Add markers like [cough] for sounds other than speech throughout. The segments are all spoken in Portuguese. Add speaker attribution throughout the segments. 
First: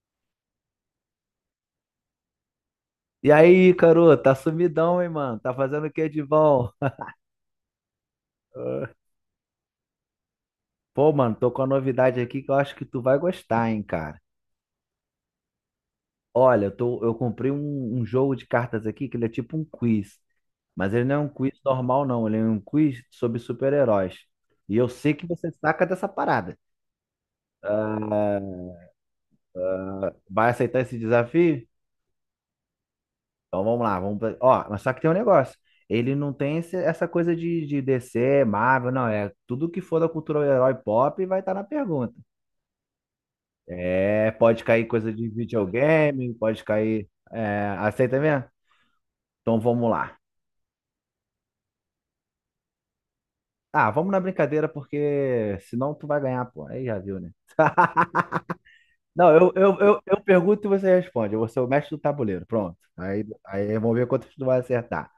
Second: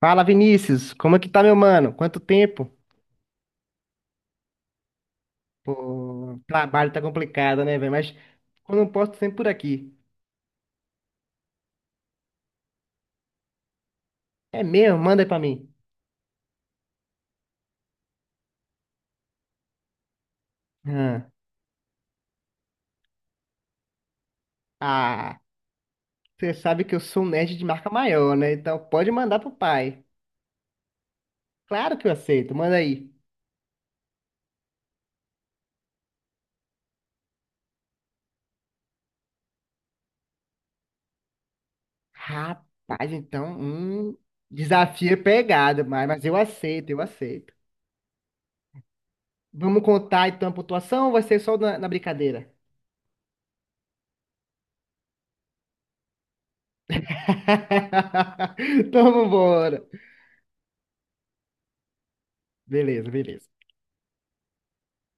Speaker 1: Fala, Vinícius, como é que tá, meu mano? Quanto tempo?
Speaker 2: E aí, Caru, tá sumidão, hein, mano? Tá
Speaker 1: Pô,
Speaker 2: fazendo o que de
Speaker 1: o
Speaker 2: bom?
Speaker 1: trabalho tá complicado, né, velho? Mas quando eu posto sempre por aqui.
Speaker 2: Pô, mano, tô com uma novidade aqui que eu acho que tu vai gostar, hein, cara.
Speaker 1: É mesmo? Manda aí pra mim.
Speaker 2: Olha, eu comprei um jogo de cartas aqui que ele é tipo um quiz. Mas ele não é um
Speaker 1: Hã.
Speaker 2: quiz normal, não. Ele é um quiz sobre super-heróis. E eu sei que
Speaker 1: Ah,
Speaker 2: você saca dessa
Speaker 1: você
Speaker 2: parada.
Speaker 1: sabe que eu sou um nerd de marca maior,
Speaker 2: Ah,
Speaker 1: né? Então pode mandar pro pai.
Speaker 2: vai aceitar esse desafio?
Speaker 1: Claro que eu aceito, manda aí.
Speaker 2: Então vamos lá. Ó, mas só que tem um negócio. Ele não tem essa coisa de DC, Marvel, não. É tudo que for da cultura herói pop vai estar na pergunta.
Speaker 1: Rapaz, então,
Speaker 2: É, pode cair
Speaker 1: desafio
Speaker 2: coisa
Speaker 1: é
Speaker 2: de
Speaker 1: pegado, mas
Speaker 2: videogame,
Speaker 1: eu
Speaker 2: pode
Speaker 1: aceito, eu
Speaker 2: cair.
Speaker 1: aceito.
Speaker 2: É, aceita mesmo? Então
Speaker 1: Vamos
Speaker 2: vamos lá.
Speaker 1: contar então a pontuação ou vai ser só na brincadeira?
Speaker 2: Ah, vamos na brincadeira, porque senão tu vai ganhar, pô. Aí já viu, né?
Speaker 1: [laughs] Então
Speaker 2: Não, eu, eu,
Speaker 1: vambora.
Speaker 2: eu, eu pergunto e você responde. Eu vou ser o mestre do tabuleiro. Pronto.
Speaker 1: Beleza,
Speaker 2: Aí,
Speaker 1: beleza.
Speaker 2: aí vamos ver quantas tu vai acertar.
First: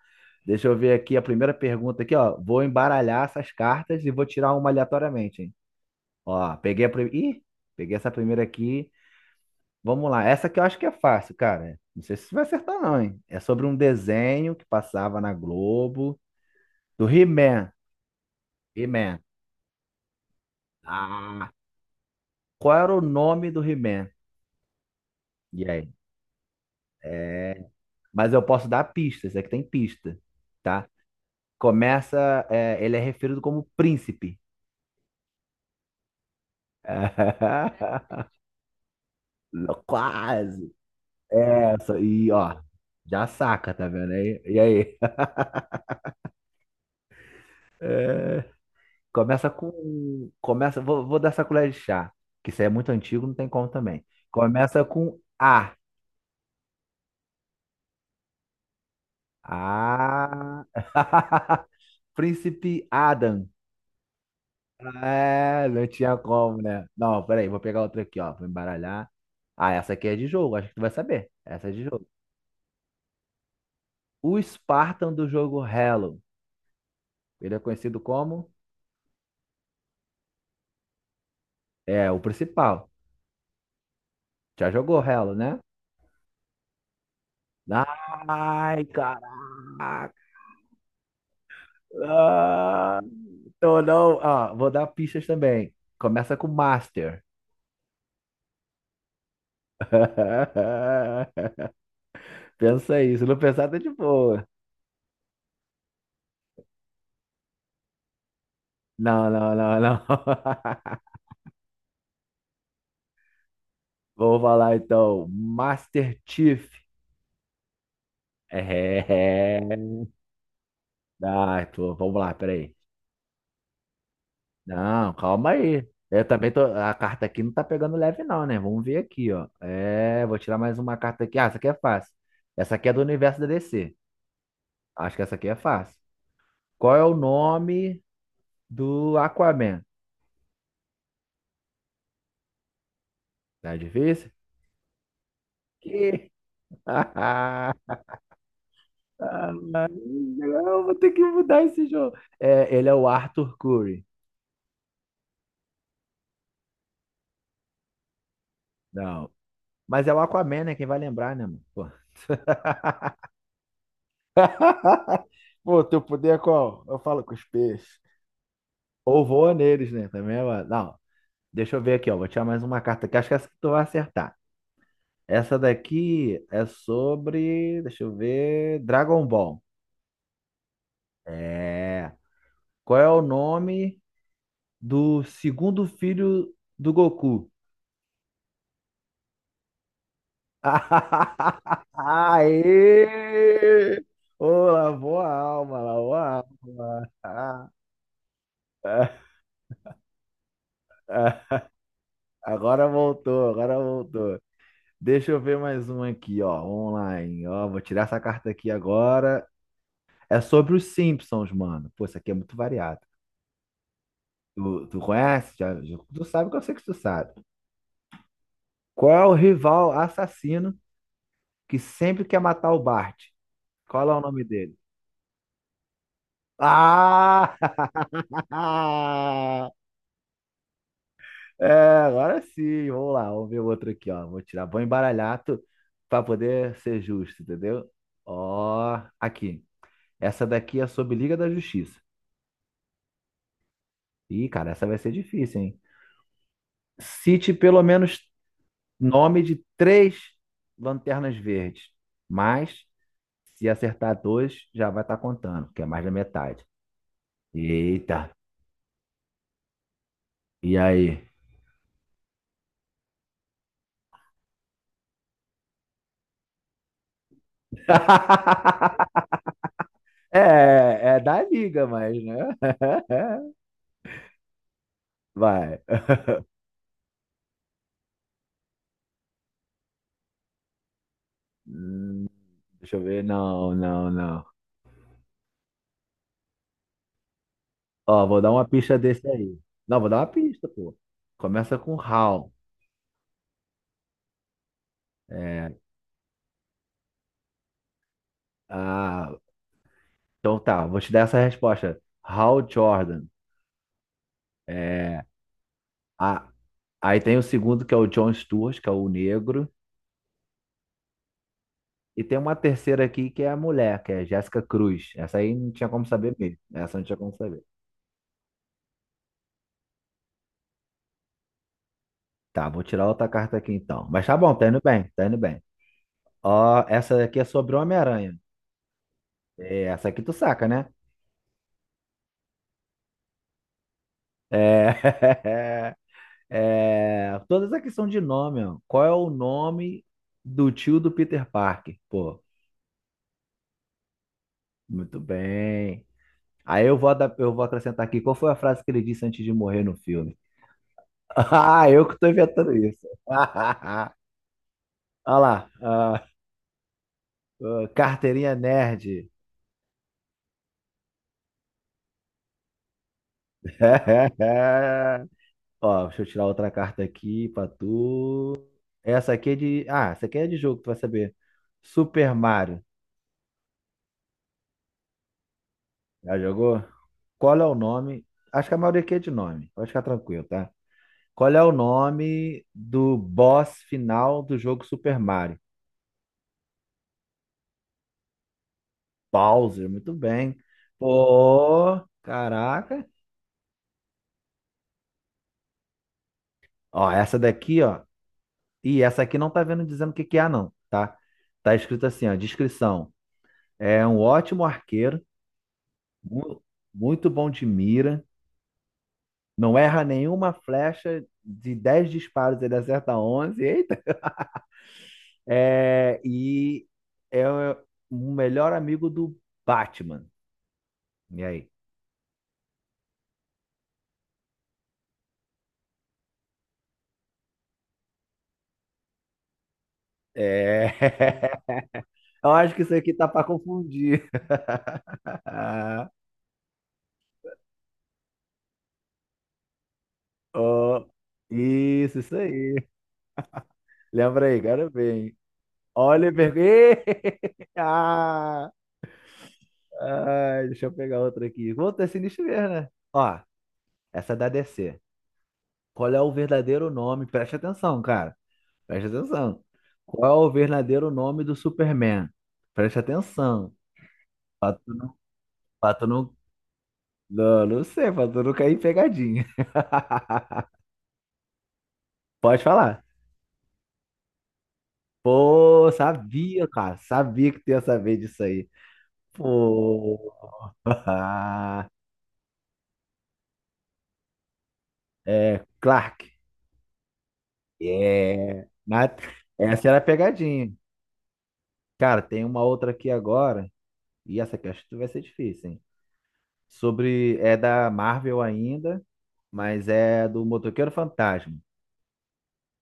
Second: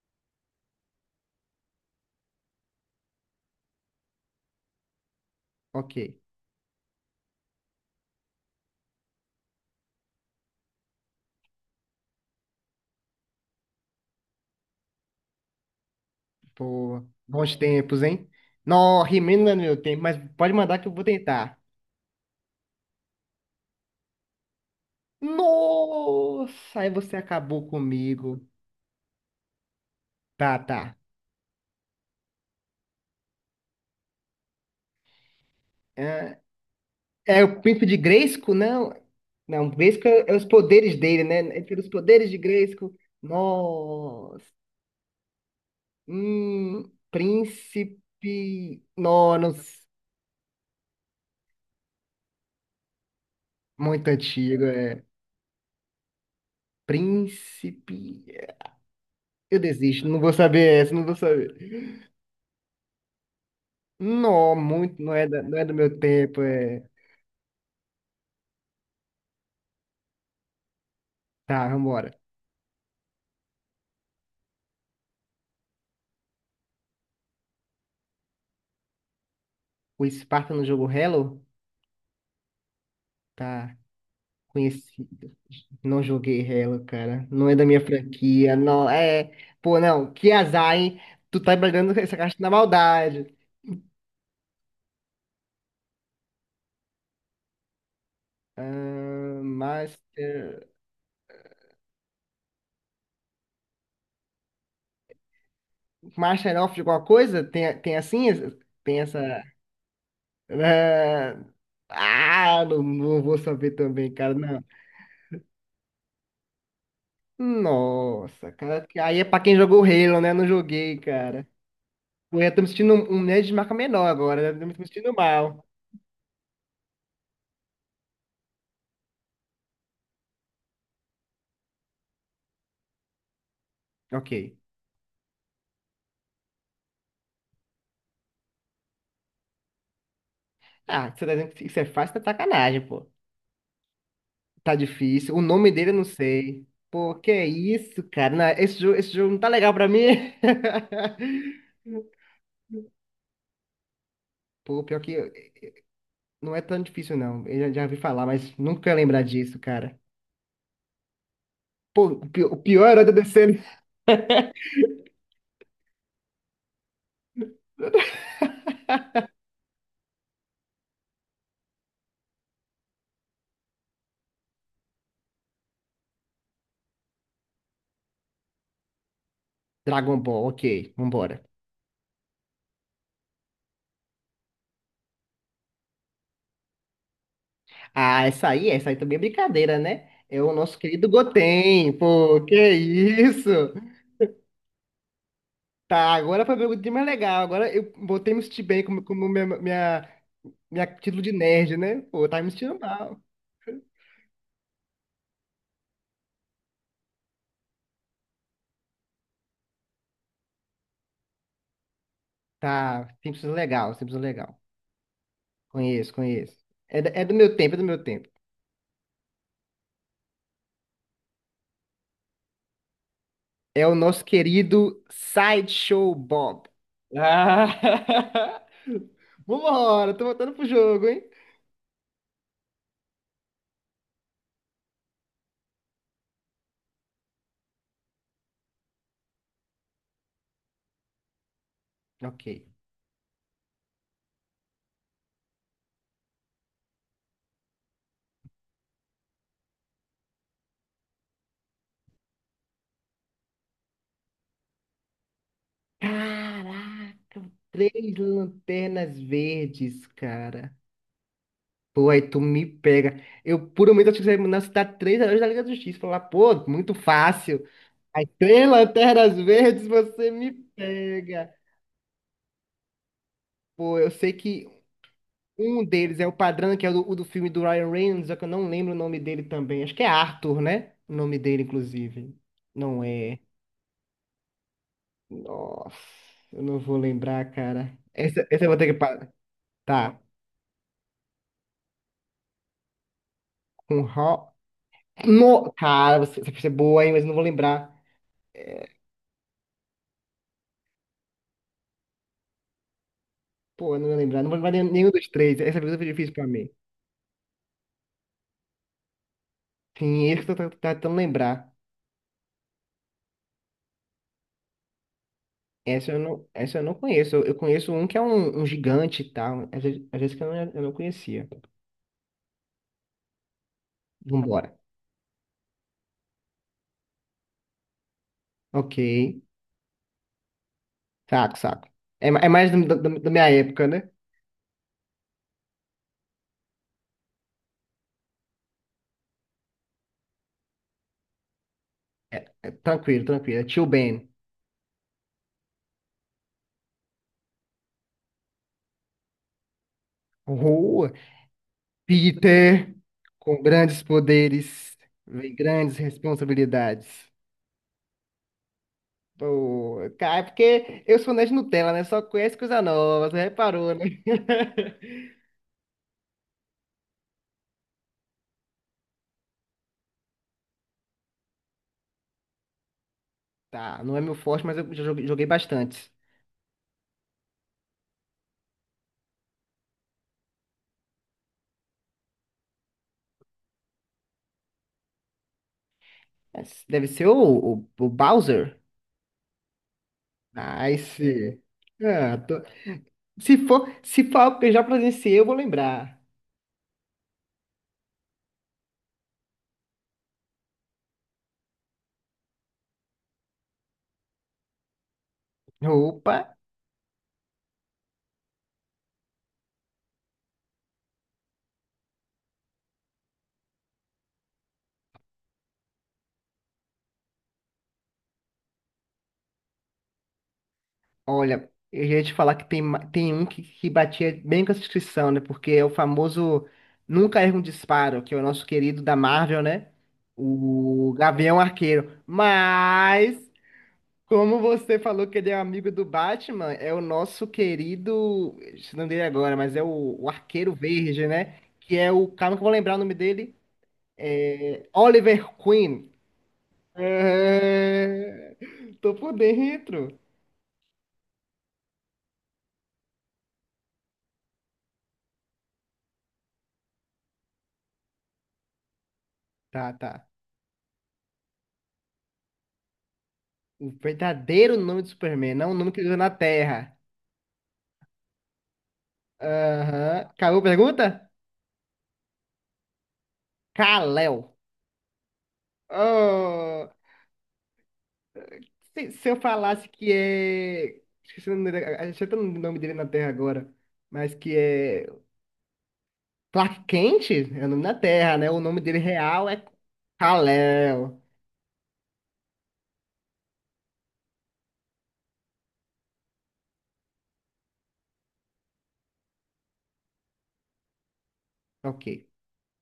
Speaker 2: Deixa eu ver aqui a primeira pergunta aqui, ó. Vou embaralhar essas cartas e vou tirar uma aleatoriamente, hein?
Speaker 1: Ok.
Speaker 2: Ó, peguei a primeira. Ih, peguei essa primeira aqui. Vamos lá, essa que eu acho que é fácil, cara. Não sei se você vai acertar, não, hein? É sobre um desenho que passava na Globo
Speaker 1: Pô,
Speaker 2: do
Speaker 1: bons
Speaker 2: He-Man.
Speaker 1: tempos, hein? Não,
Speaker 2: He-Man.
Speaker 1: He-Man não é no meu tempo, mas pode mandar que eu vou
Speaker 2: Ah,
Speaker 1: tentar.
Speaker 2: qual era o nome do He-Man? E aí?
Speaker 1: Nossa, aí você acabou
Speaker 2: É... Mas eu
Speaker 1: comigo.
Speaker 2: posso dar pistas, é que tem pista,
Speaker 1: Tá, tá.
Speaker 2: tá? Começa, ele é referido como príncipe.
Speaker 1: É, é o príncipe de
Speaker 2: [laughs]
Speaker 1: Grayskull? Não. Não, Grayskull é os
Speaker 2: Quase.
Speaker 1: poderes dele, né? É pelos
Speaker 2: Essa,
Speaker 1: poderes
Speaker 2: e
Speaker 1: de
Speaker 2: ó,
Speaker 1: Grayskull.
Speaker 2: já saca, tá vendo aí?
Speaker 1: Nossa.
Speaker 2: E aí? [laughs]
Speaker 1: Príncipe. Não,
Speaker 2: Começa
Speaker 1: não
Speaker 2: com. Começa. Vou dar essa colher de chá. Que isso aí é muito antigo, não tem como também.
Speaker 1: Muito antigo,
Speaker 2: Começa
Speaker 1: é.
Speaker 2: com A.
Speaker 1: Príncipe. Eu desisto, não vou saber
Speaker 2: A.
Speaker 1: essa, não vou saber.
Speaker 2: [laughs] Príncipe Adam.
Speaker 1: Não, muito, não é, não é
Speaker 2: É,
Speaker 1: do
Speaker 2: não
Speaker 1: meu
Speaker 2: tinha
Speaker 1: tempo,
Speaker 2: como, né? Não, peraí, vou pegar outra aqui, ó. Vou embaralhar. Ah, essa aqui é de jogo, acho que tu vai saber.
Speaker 1: Tá,
Speaker 2: Essa é de jogo.
Speaker 1: vambora.
Speaker 2: O Spartan do jogo Halo. Ele é conhecido como?
Speaker 1: O Sparta no jogo Halo?
Speaker 2: É, o principal.
Speaker 1: Tá,
Speaker 2: Já jogou
Speaker 1: conhecido.
Speaker 2: Halo, né?
Speaker 1: Não joguei Halo, cara. Não é da minha franquia,
Speaker 2: Ai,
Speaker 1: não, Pô, não,
Speaker 2: caraca.
Speaker 1: que azar, hein? Tu tá brigando essa caixa na
Speaker 2: Ah,
Speaker 1: maldade.
Speaker 2: então não. Ah, vou dar pistas também. Começa com Master.
Speaker 1: Ah, mas,
Speaker 2: [laughs] Pensa aí. Se não pensar, tá de boa.
Speaker 1: Master of alguma coisa? Tem assim? Tem essa...
Speaker 2: Não, não, não, não. [laughs]
Speaker 1: Ah, ah, não, não vou saber também, cara,
Speaker 2: Vou
Speaker 1: não.
Speaker 2: falar então. Master Chief.
Speaker 1: Nossa, cara, aí é pra quem
Speaker 2: É.
Speaker 1: jogou Halo, né? Não joguei, cara.
Speaker 2: Ah, vamos lá,
Speaker 1: Eu já tô me
Speaker 2: peraí.
Speaker 1: sentindo um nerd de marca menor agora, já tô me sentindo
Speaker 2: Não, calma
Speaker 1: mal.
Speaker 2: aí. Eu também tô. A carta aqui não tá pegando leve, não, né? Vamos ver aqui, ó. É, vou tirar mais uma carta aqui. Ah, essa aqui é fácil. Essa aqui é do universo da DC.
Speaker 1: Ok.
Speaker 2: Acho que essa aqui é fácil. Qual é o nome do Aquaman?
Speaker 1: Ah, você tá dizendo que isso é fácil, tá de sacanagem, pô.
Speaker 2: Tá difícil?
Speaker 1: Tá difícil. O nome dele eu não
Speaker 2: Que...
Speaker 1: sei. Pô, que é
Speaker 2: [laughs]
Speaker 1: isso, cara? Não, esse jogo não tá legal pra mim.
Speaker 2: Não, vou ter que mudar esse
Speaker 1: [laughs]
Speaker 2: jogo. É, ele é o Arthur Curry.
Speaker 1: Pô, pior que não é tão difícil, não. Eu já ouvi falar, mas nunca ia lembrar
Speaker 2: Não.
Speaker 1: disso, cara.
Speaker 2: Mas é o Aquaman, né? Quem vai lembrar, né, mano? Pô,
Speaker 1: Pô,
Speaker 2: [laughs]
Speaker 1: o pior era da DC.
Speaker 2: Pô, teu poder é qual? Eu falo com os peixes. Ou voa neles, né? Também é. Não, deixa eu ver aqui, ó. Vou tirar mais uma carta aqui. Acho que é essa que tu vai acertar. Essa daqui é sobre. Deixa eu ver. Dragon Ball.
Speaker 1: Dragon Ball, ok, vambora.
Speaker 2: É. Qual é o nome do segundo filho do Goku?
Speaker 1: Ah, essa aí também é brincadeira, né? É o nosso querido
Speaker 2: [laughs]
Speaker 1: Goten, pô, que é isso?
Speaker 2: Aê! Ô, lavou a alma,
Speaker 1: Tá,
Speaker 2: lavou a
Speaker 1: agora foi bem mais legal.
Speaker 2: alma.
Speaker 1: Agora eu botei me sentir bem como minha título de
Speaker 2: [laughs]
Speaker 1: nerd, né? Pô, tá me sentindo
Speaker 2: Agora
Speaker 1: mal.
Speaker 2: voltou, agora voltou. Deixa eu ver mais um aqui, ó, online. Ó, vou tirar essa carta aqui agora. É sobre os Simpsons, mano. Pô, isso aqui é muito variado.
Speaker 1: Tá, Simpsons legal, Simpsons legal.
Speaker 2: Tu conhece? Já, já-
Speaker 1: Conheço,
Speaker 2: tu sabe
Speaker 1: conheço.
Speaker 2: que eu sei que tu
Speaker 1: É, é
Speaker 2: sabe.
Speaker 1: do meu tempo, é do meu tempo.
Speaker 2: Qual é o rival assassino que sempre quer matar o Bart?
Speaker 1: É o
Speaker 2: Qual é o
Speaker 1: nosso
Speaker 2: nome dele?
Speaker 1: querido Sideshow Bob.
Speaker 2: Ah!
Speaker 1: Ah. [laughs]
Speaker 2: [laughs]
Speaker 1: Vambora, tô voltando pro jogo, hein?
Speaker 2: É, agora sim, vamos lá, vamos ver o outro aqui, ó. Vou embaralhar para poder ser justo, entendeu? Ó, aqui. Essa daqui é sobre Liga da Justiça.
Speaker 1: Ok.
Speaker 2: Ih, cara, essa vai ser difícil, hein? Cite pelo menos nome de três lanternas verdes, mas se acertar dois, já vai estar contando, que é mais da metade.
Speaker 1: Caraca, três
Speaker 2: Eita,
Speaker 1: lanternas verdes, cara.
Speaker 2: e aí?
Speaker 1: Pô, aí tu me pega. Eu, por um momento, acho que você me citar três heróis da Liga da Justiça. Falar, pô, muito fácil. Aí, três
Speaker 2: [laughs]
Speaker 1: lanternas verdes, você me
Speaker 2: É da
Speaker 1: pega.
Speaker 2: Liga, mas, né?
Speaker 1: Pô, eu sei que
Speaker 2: [laughs] Vai.
Speaker 1: um deles é o Padrão, que é o do filme do Ryan Reynolds, só que eu não lembro o nome dele também. Acho que é Arthur, né? O nome dele, inclusive.
Speaker 2: Deixa
Speaker 1: Não
Speaker 2: eu ver.
Speaker 1: é.
Speaker 2: Não, não, não.
Speaker 1: Nossa, eu não vou lembrar, cara.
Speaker 2: Ó, vou
Speaker 1: Essa,
Speaker 2: dar
Speaker 1: essa
Speaker 2: uma
Speaker 1: eu vou ter que.
Speaker 2: pista desse
Speaker 1: pa-
Speaker 2: aí. Não, vou dar
Speaker 1: Tá.
Speaker 2: uma pista, pô. Começa com Hal.
Speaker 1: Com Ro... No...
Speaker 2: É,
Speaker 1: Cara, você, essa pista é boa, hein, mas eu não vou lembrar. É,
Speaker 2: ah, então tá, vou te dar essa resposta. Hal Jordan.
Speaker 1: pô, eu não vou lembrar. Não vou lembrar nenhum
Speaker 2: É,
Speaker 1: dos três. Essa pergunta foi difícil pra
Speaker 2: a,
Speaker 1: mim.
Speaker 2: Aí tem o segundo, que é o John Stewart, que é o negro.
Speaker 1: Sim, esse que eu tô tentando lembrar.
Speaker 2: E tem uma terceira aqui, que é a mulher, que é Jéssica Cruz. Essa aí não tinha como saber mesmo.
Speaker 1: Essa eu não
Speaker 2: Essa não tinha como
Speaker 1: conheço. Eu
Speaker 2: saber.
Speaker 1: conheço um que é um gigante e tal. Às vezes que eu não conhecia.
Speaker 2: Tá, vou tirar outra carta aqui então. Mas tá bom, tá
Speaker 1: Vambora.
Speaker 2: indo bem, tá indo bem. Ó, essa aqui é sobre o Homem-Aranha.
Speaker 1: Ok.
Speaker 2: Essa aqui tu saca, né?
Speaker 1: Saco, saco. É, é mais da minha época, né?
Speaker 2: É... [laughs] Toda essa questão de nome, ó. Qual é o nome do tio do Peter Parker? Pô,
Speaker 1: É, tranquilo, tranquilo. É Tio Ben.
Speaker 2: muito bem. Aí eu vou acrescentar aqui, qual foi a frase que ele disse antes de morrer no filme? [laughs]
Speaker 1: Rua.
Speaker 2: Ah, eu que tô inventando
Speaker 1: Peter,
Speaker 2: isso. [laughs]
Speaker 1: com grandes poderes,
Speaker 2: Olha
Speaker 1: vem
Speaker 2: lá,
Speaker 1: grandes
Speaker 2: ah,
Speaker 1: responsabilidades.
Speaker 2: ah, carteirinha nerd.
Speaker 1: Pô, cara, é porque eu sou nerd Nutella, né? Só conheço coisa nova, você reparou, né? [laughs]
Speaker 2: [laughs] Ó, deixa eu tirar outra carta aqui pra tu. Essa aqui é de. Ah, essa aqui é de jogo, tu vai saber. Super Mario.
Speaker 1: Tá, não é meu forte, mas eu já joguei bastante.
Speaker 2: Já jogou? Qual é o nome? Acho que a maioria aqui é de nome. Pode ficar tranquilo, tá? Qual é o nome do boss final do jogo Super Mario?
Speaker 1: Mas deve ser o Bowser?
Speaker 2: Bowser, muito bem.
Speaker 1: Nice.
Speaker 2: Pô,
Speaker 1: Ah.
Speaker 2: caraca.
Speaker 1: Se for algo que eu já presenciei, eu vou lembrar.
Speaker 2: Ó, essa daqui, ó. E essa aqui não tá vendo dizendo o que que é, não, tá? Tá escrito assim, ó, descrição. É um ótimo arqueiro,
Speaker 1: Opa,
Speaker 2: mu- muito bom de mira, não erra nenhuma flecha, de 10 disparos ele acerta 11. É, e é o melhor amigo do Batman. E
Speaker 1: olha,
Speaker 2: aí?
Speaker 1: eu já ia te falar que tem, tem um que batia bem com essa descrição, né? Porque é o famoso Nunca Erra um Disparo, que é o nosso querido da Marvel, né?
Speaker 2: É.
Speaker 1: O Gavião Arqueiro.
Speaker 2: [laughs] Eu acho que isso aqui tá
Speaker 1: Mas
Speaker 2: pra confundir.
Speaker 1: como você falou que ele é amigo do
Speaker 2: [laughs]
Speaker 1: Batman, é o nosso querido, esqueci o nome dele agora, mas é o Arqueiro
Speaker 2: Ó,
Speaker 1: Verde, né? Que é
Speaker 2: isso,
Speaker 1: o,
Speaker 2: isso
Speaker 1: calma que eu vou
Speaker 2: aí.
Speaker 1: lembrar o nome dele,
Speaker 2: Lembra aí, quero ver, hein?
Speaker 1: Oliver Queen.
Speaker 2: Oliver. [laughs]
Speaker 1: É...
Speaker 2: Ah,
Speaker 1: Tô por dentro.
Speaker 2: ah, deixa eu pegar outra aqui. Vou ter sinistro mesmo, né? Ó, essa é da DC. Qual é o verdadeiro nome? Preste atenção, cara. Preste atenção.
Speaker 1: Tá, tá.
Speaker 2: Qual é o verdadeiro nome do Superman? Preste atenção.
Speaker 1: O
Speaker 2: Pra
Speaker 1: verdadeiro
Speaker 2: tu
Speaker 1: nome do
Speaker 2: não,
Speaker 1: Superman, não o nome
Speaker 2: pra
Speaker 1: que
Speaker 2: tu
Speaker 1: ele usa na
Speaker 2: não,
Speaker 1: Terra.
Speaker 2: Não, não sei, pra tu não cair em pegadinha.
Speaker 1: Aham. Acabou a
Speaker 2: [laughs]
Speaker 1: pergunta?
Speaker 2: Pode falar.
Speaker 1: Kal-El.
Speaker 2: Pô, sabia,
Speaker 1: Oh,
Speaker 2: cara. Sabia que tu ia saber disso aí.
Speaker 1: se eu falasse que
Speaker 2: Pô.
Speaker 1: é. Esqueci o nome dele,
Speaker 2: [laughs]
Speaker 1: achei até o nome dele na Terra agora. Mas que é.
Speaker 2: É, Clark.
Speaker 1: Clark Kent é o nome da Terra, né? O
Speaker 2: É.
Speaker 1: nome dele
Speaker 2: Mas
Speaker 1: real é
Speaker 2: essa era a pegadinha.
Speaker 1: Kal-El.
Speaker 2: Cara, tem uma outra aqui agora. E essa aqui acho que vai ser difícil, hein? Sobre. É da Marvel ainda. Mas é do Motoqueiro Fantasma.
Speaker 1: Ok.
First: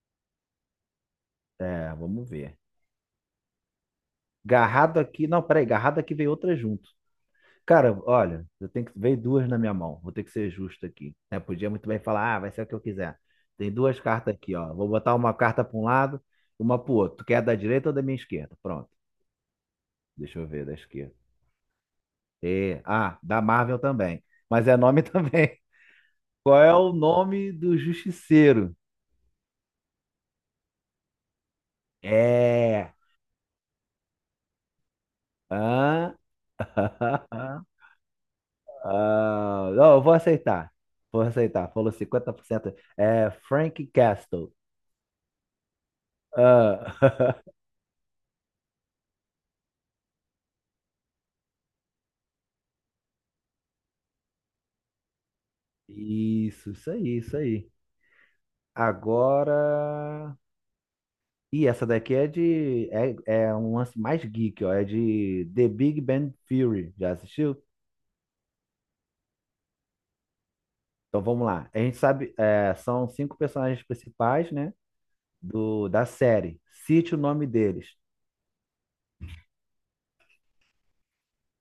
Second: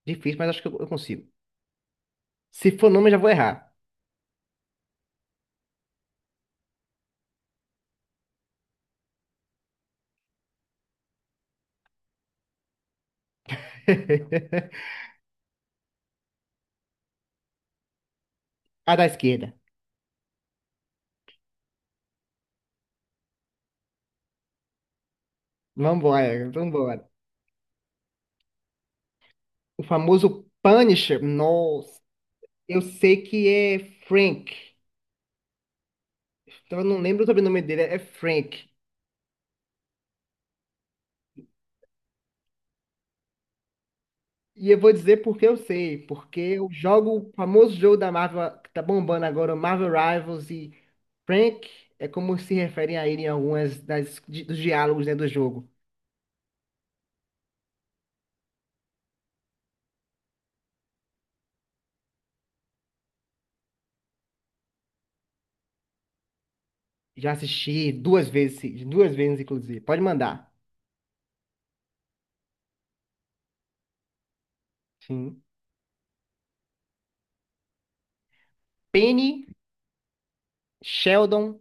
Speaker 1: Difícil, mas acho que eu consigo.
Speaker 2: É, vamos ver.
Speaker 1: Se for nome, eu já vou errar.
Speaker 2: Garrado aqui. Não, peraí, garrado aqui veio outra junto. Cara, olha, eu tenho que. Veio duas na minha mão. Vou ter que ser justo aqui, né? Podia muito bem falar, ah, vai ser o que eu quiser. Tem
Speaker 1: [laughs]
Speaker 2: duas cartas aqui, ó. Vou botar uma carta para um lado, uma pro outro. Tu quer da direita ou da minha esquerda? Pronto.
Speaker 1: A da esquerda.
Speaker 2: Deixa eu ver da esquerda. Da Marvel também. Mas é nome [laughs] também.
Speaker 1: Vambora,
Speaker 2: Qual é o
Speaker 1: vambora.
Speaker 2: nome do Justiceiro?
Speaker 1: O famoso Punisher. Nossa. Eu
Speaker 2: É.
Speaker 1: sei que é Frank.
Speaker 2: Hã?
Speaker 1: Então eu não lembro o sobrenome
Speaker 2: [laughs]
Speaker 1: dele. É Frank.
Speaker 2: Ah, não, eu vou aceitar. Vou aceitar. Falou 50%. É Frank Castle.
Speaker 1: E eu vou dizer porque eu sei. Porque eu jogo o
Speaker 2: Ah, [laughs]
Speaker 1: famoso jogo da Marvel que tá bombando agora, o Marvel Rivals. E Frank é como se referem a ele em algumas das, dos diálogos, né, do jogo.
Speaker 2: isso aí, isso aí. Agora. Ih, essa daqui é de. É um lance mais geek, ó. É de The Big Bang Theory. Já
Speaker 1: Já
Speaker 2: assistiu?
Speaker 1: assisti duas vezes, sim, duas vezes, inclusive. Pode mandar.
Speaker 2: Então vamos lá. A gente sabe, são cinco personagens principais, né?
Speaker 1: Sim.
Speaker 2: Da série. Cite o nome deles.
Speaker 1: Penny, Sheldon,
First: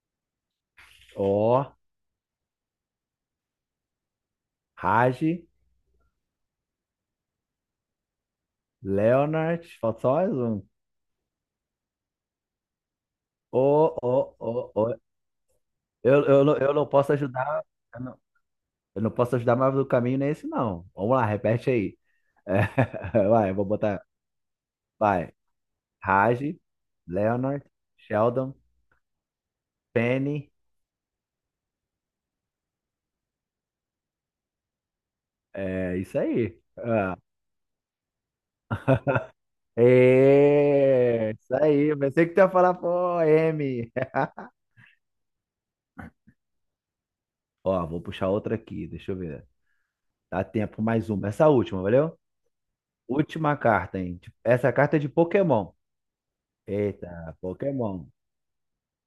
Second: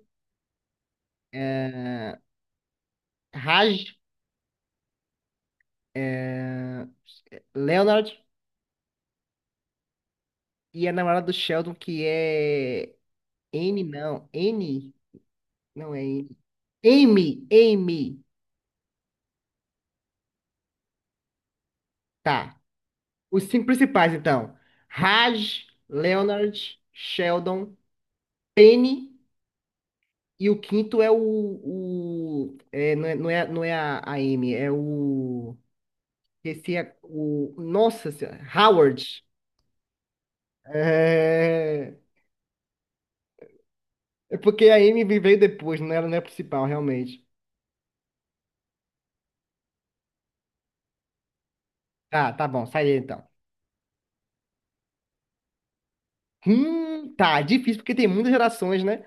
Speaker 2: O
Speaker 1: eh, Raj,
Speaker 2: Raj,
Speaker 1: eh, Leonard
Speaker 2: Leonard. Falta só mais um.
Speaker 1: e a namorada do Sheldon, que é N, não. N,
Speaker 2: O,
Speaker 1: não é N.
Speaker 2: Eu não posso
Speaker 1: Amy,
Speaker 2: ajudar. Eu não,
Speaker 1: Amy.
Speaker 2: eu não posso ajudar, mas o caminho não é esse, não. Vamos lá, repete aí. É,
Speaker 1: Tá.
Speaker 2: [laughs]
Speaker 1: Os
Speaker 2: Vai, eu vou
Speaker 1: cinco
Speaker 2: botar.
Speaker 1: principais, então.
Speaker 2: Vai.
Speaker 1: Raj,
Speaker 2: Raj,
Speaker 1: Leonard,
Speaker 2: Leonard,
Speaker 1: Sheldon,
Speaker 2: Sheldon,
Speaker 1: Penny. E
Speaker 2: Penny.
Speaker 1: o quinto é o. É, não é a Amy, é o.
Speaker 2: É isso aí.
Speaker 1: Esqueci
Speaker 2: Ah,
Speaker 1: o. Nossa senhora, Howard.
Speaker 2: é isso aí.
Speaker 1: É...
Speaker 2: Pensei que tu ia falar, pô, M.
Speaker 1: É
Speaker 2: [laughs]
Speaker 1: porque a Amy veio depois, não era, não é a principal, realmente.
Speaker 2: Ó, vou puxar outra aqui. Deixa eu ver. Dá tempo mais uma. Essa última, valeu?
Speaker 1: Tá, tá bom, sai aí então.
Speaker 2: Última carta, hein? Essa carta é de Pokémon. Eita,
Speaker 1: Tá, é difícil porque
Speaker 2: Pokémon.
Speaker 1: tem muitas gerações, né?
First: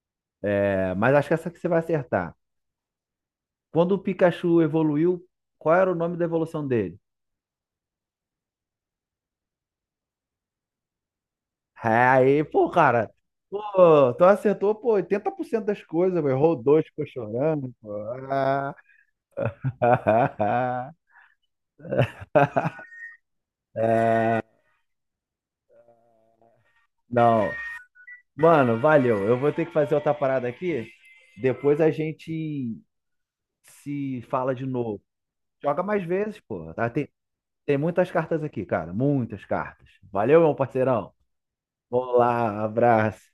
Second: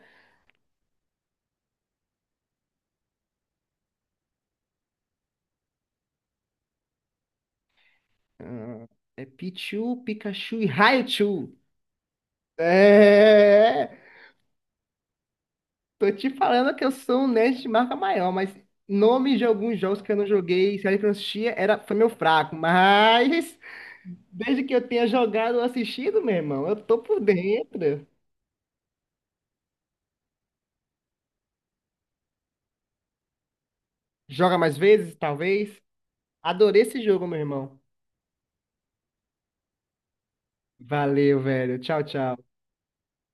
Speaker 2: É, mas acho que essa que você vai acertar. Quando o Pikachu evoluiu, qual era o nome da evolução dele?
Speaker 1: Ah, é Pichu, Pikachu e Raichu.
Speaker 2: Aí, pô, cara.
Speaker 1: É,
Speaker 2: Pô, tu acertou, pô, 80% das
Speaker 1: tô
Speaker 2: coisas, pô,
Speaker 1: te
Speaker 2: errou
Speaker 1: falando que
Speaker 2: dois,
Speaker 1: eu
Speaker 2: ficou
Speaker 1: sou um nerd de
Speaker 2: chorando, pô.
Speaker 1: marca maior, mas
Speaker 2: Ah.
Speaker 1: nome de alguns jogos que eu não joguei, série que eu não
Speaker 2: [laughs]
Speaker 1: assistia, foi meu fraco. Mas desde que eu tenha jogado ou assistido, meu irmão, eu tô por
Speaker 2: Não.
Speaker 1: dentro.
Speaker 2: Mano, valeu. Eu vou ter que fazer outra parada aqui. Depois a gente se fala
Speaker 1: Joga
Speaker 2: de
Speaker 1: mais
Speaker 2: novo.
Speaker 1: vezes, talvez?
Speaker 2: Joga mais vezes, pô,
Speaker 1: Adorei
Speaker 2: tá?
Speaker 1: esse
Speaker 2: Tem,
Speaker 1: jogo, meu
Speaker 2: tem
Speaker 1: irmão.
Speaker 2: muitas cartas aqui, cara. Muitas cartas. Valeu, meu parceirão.
Speaker 1: Valeu, velho. Tchau, tchau.
Speaker 2: Olá, abraço.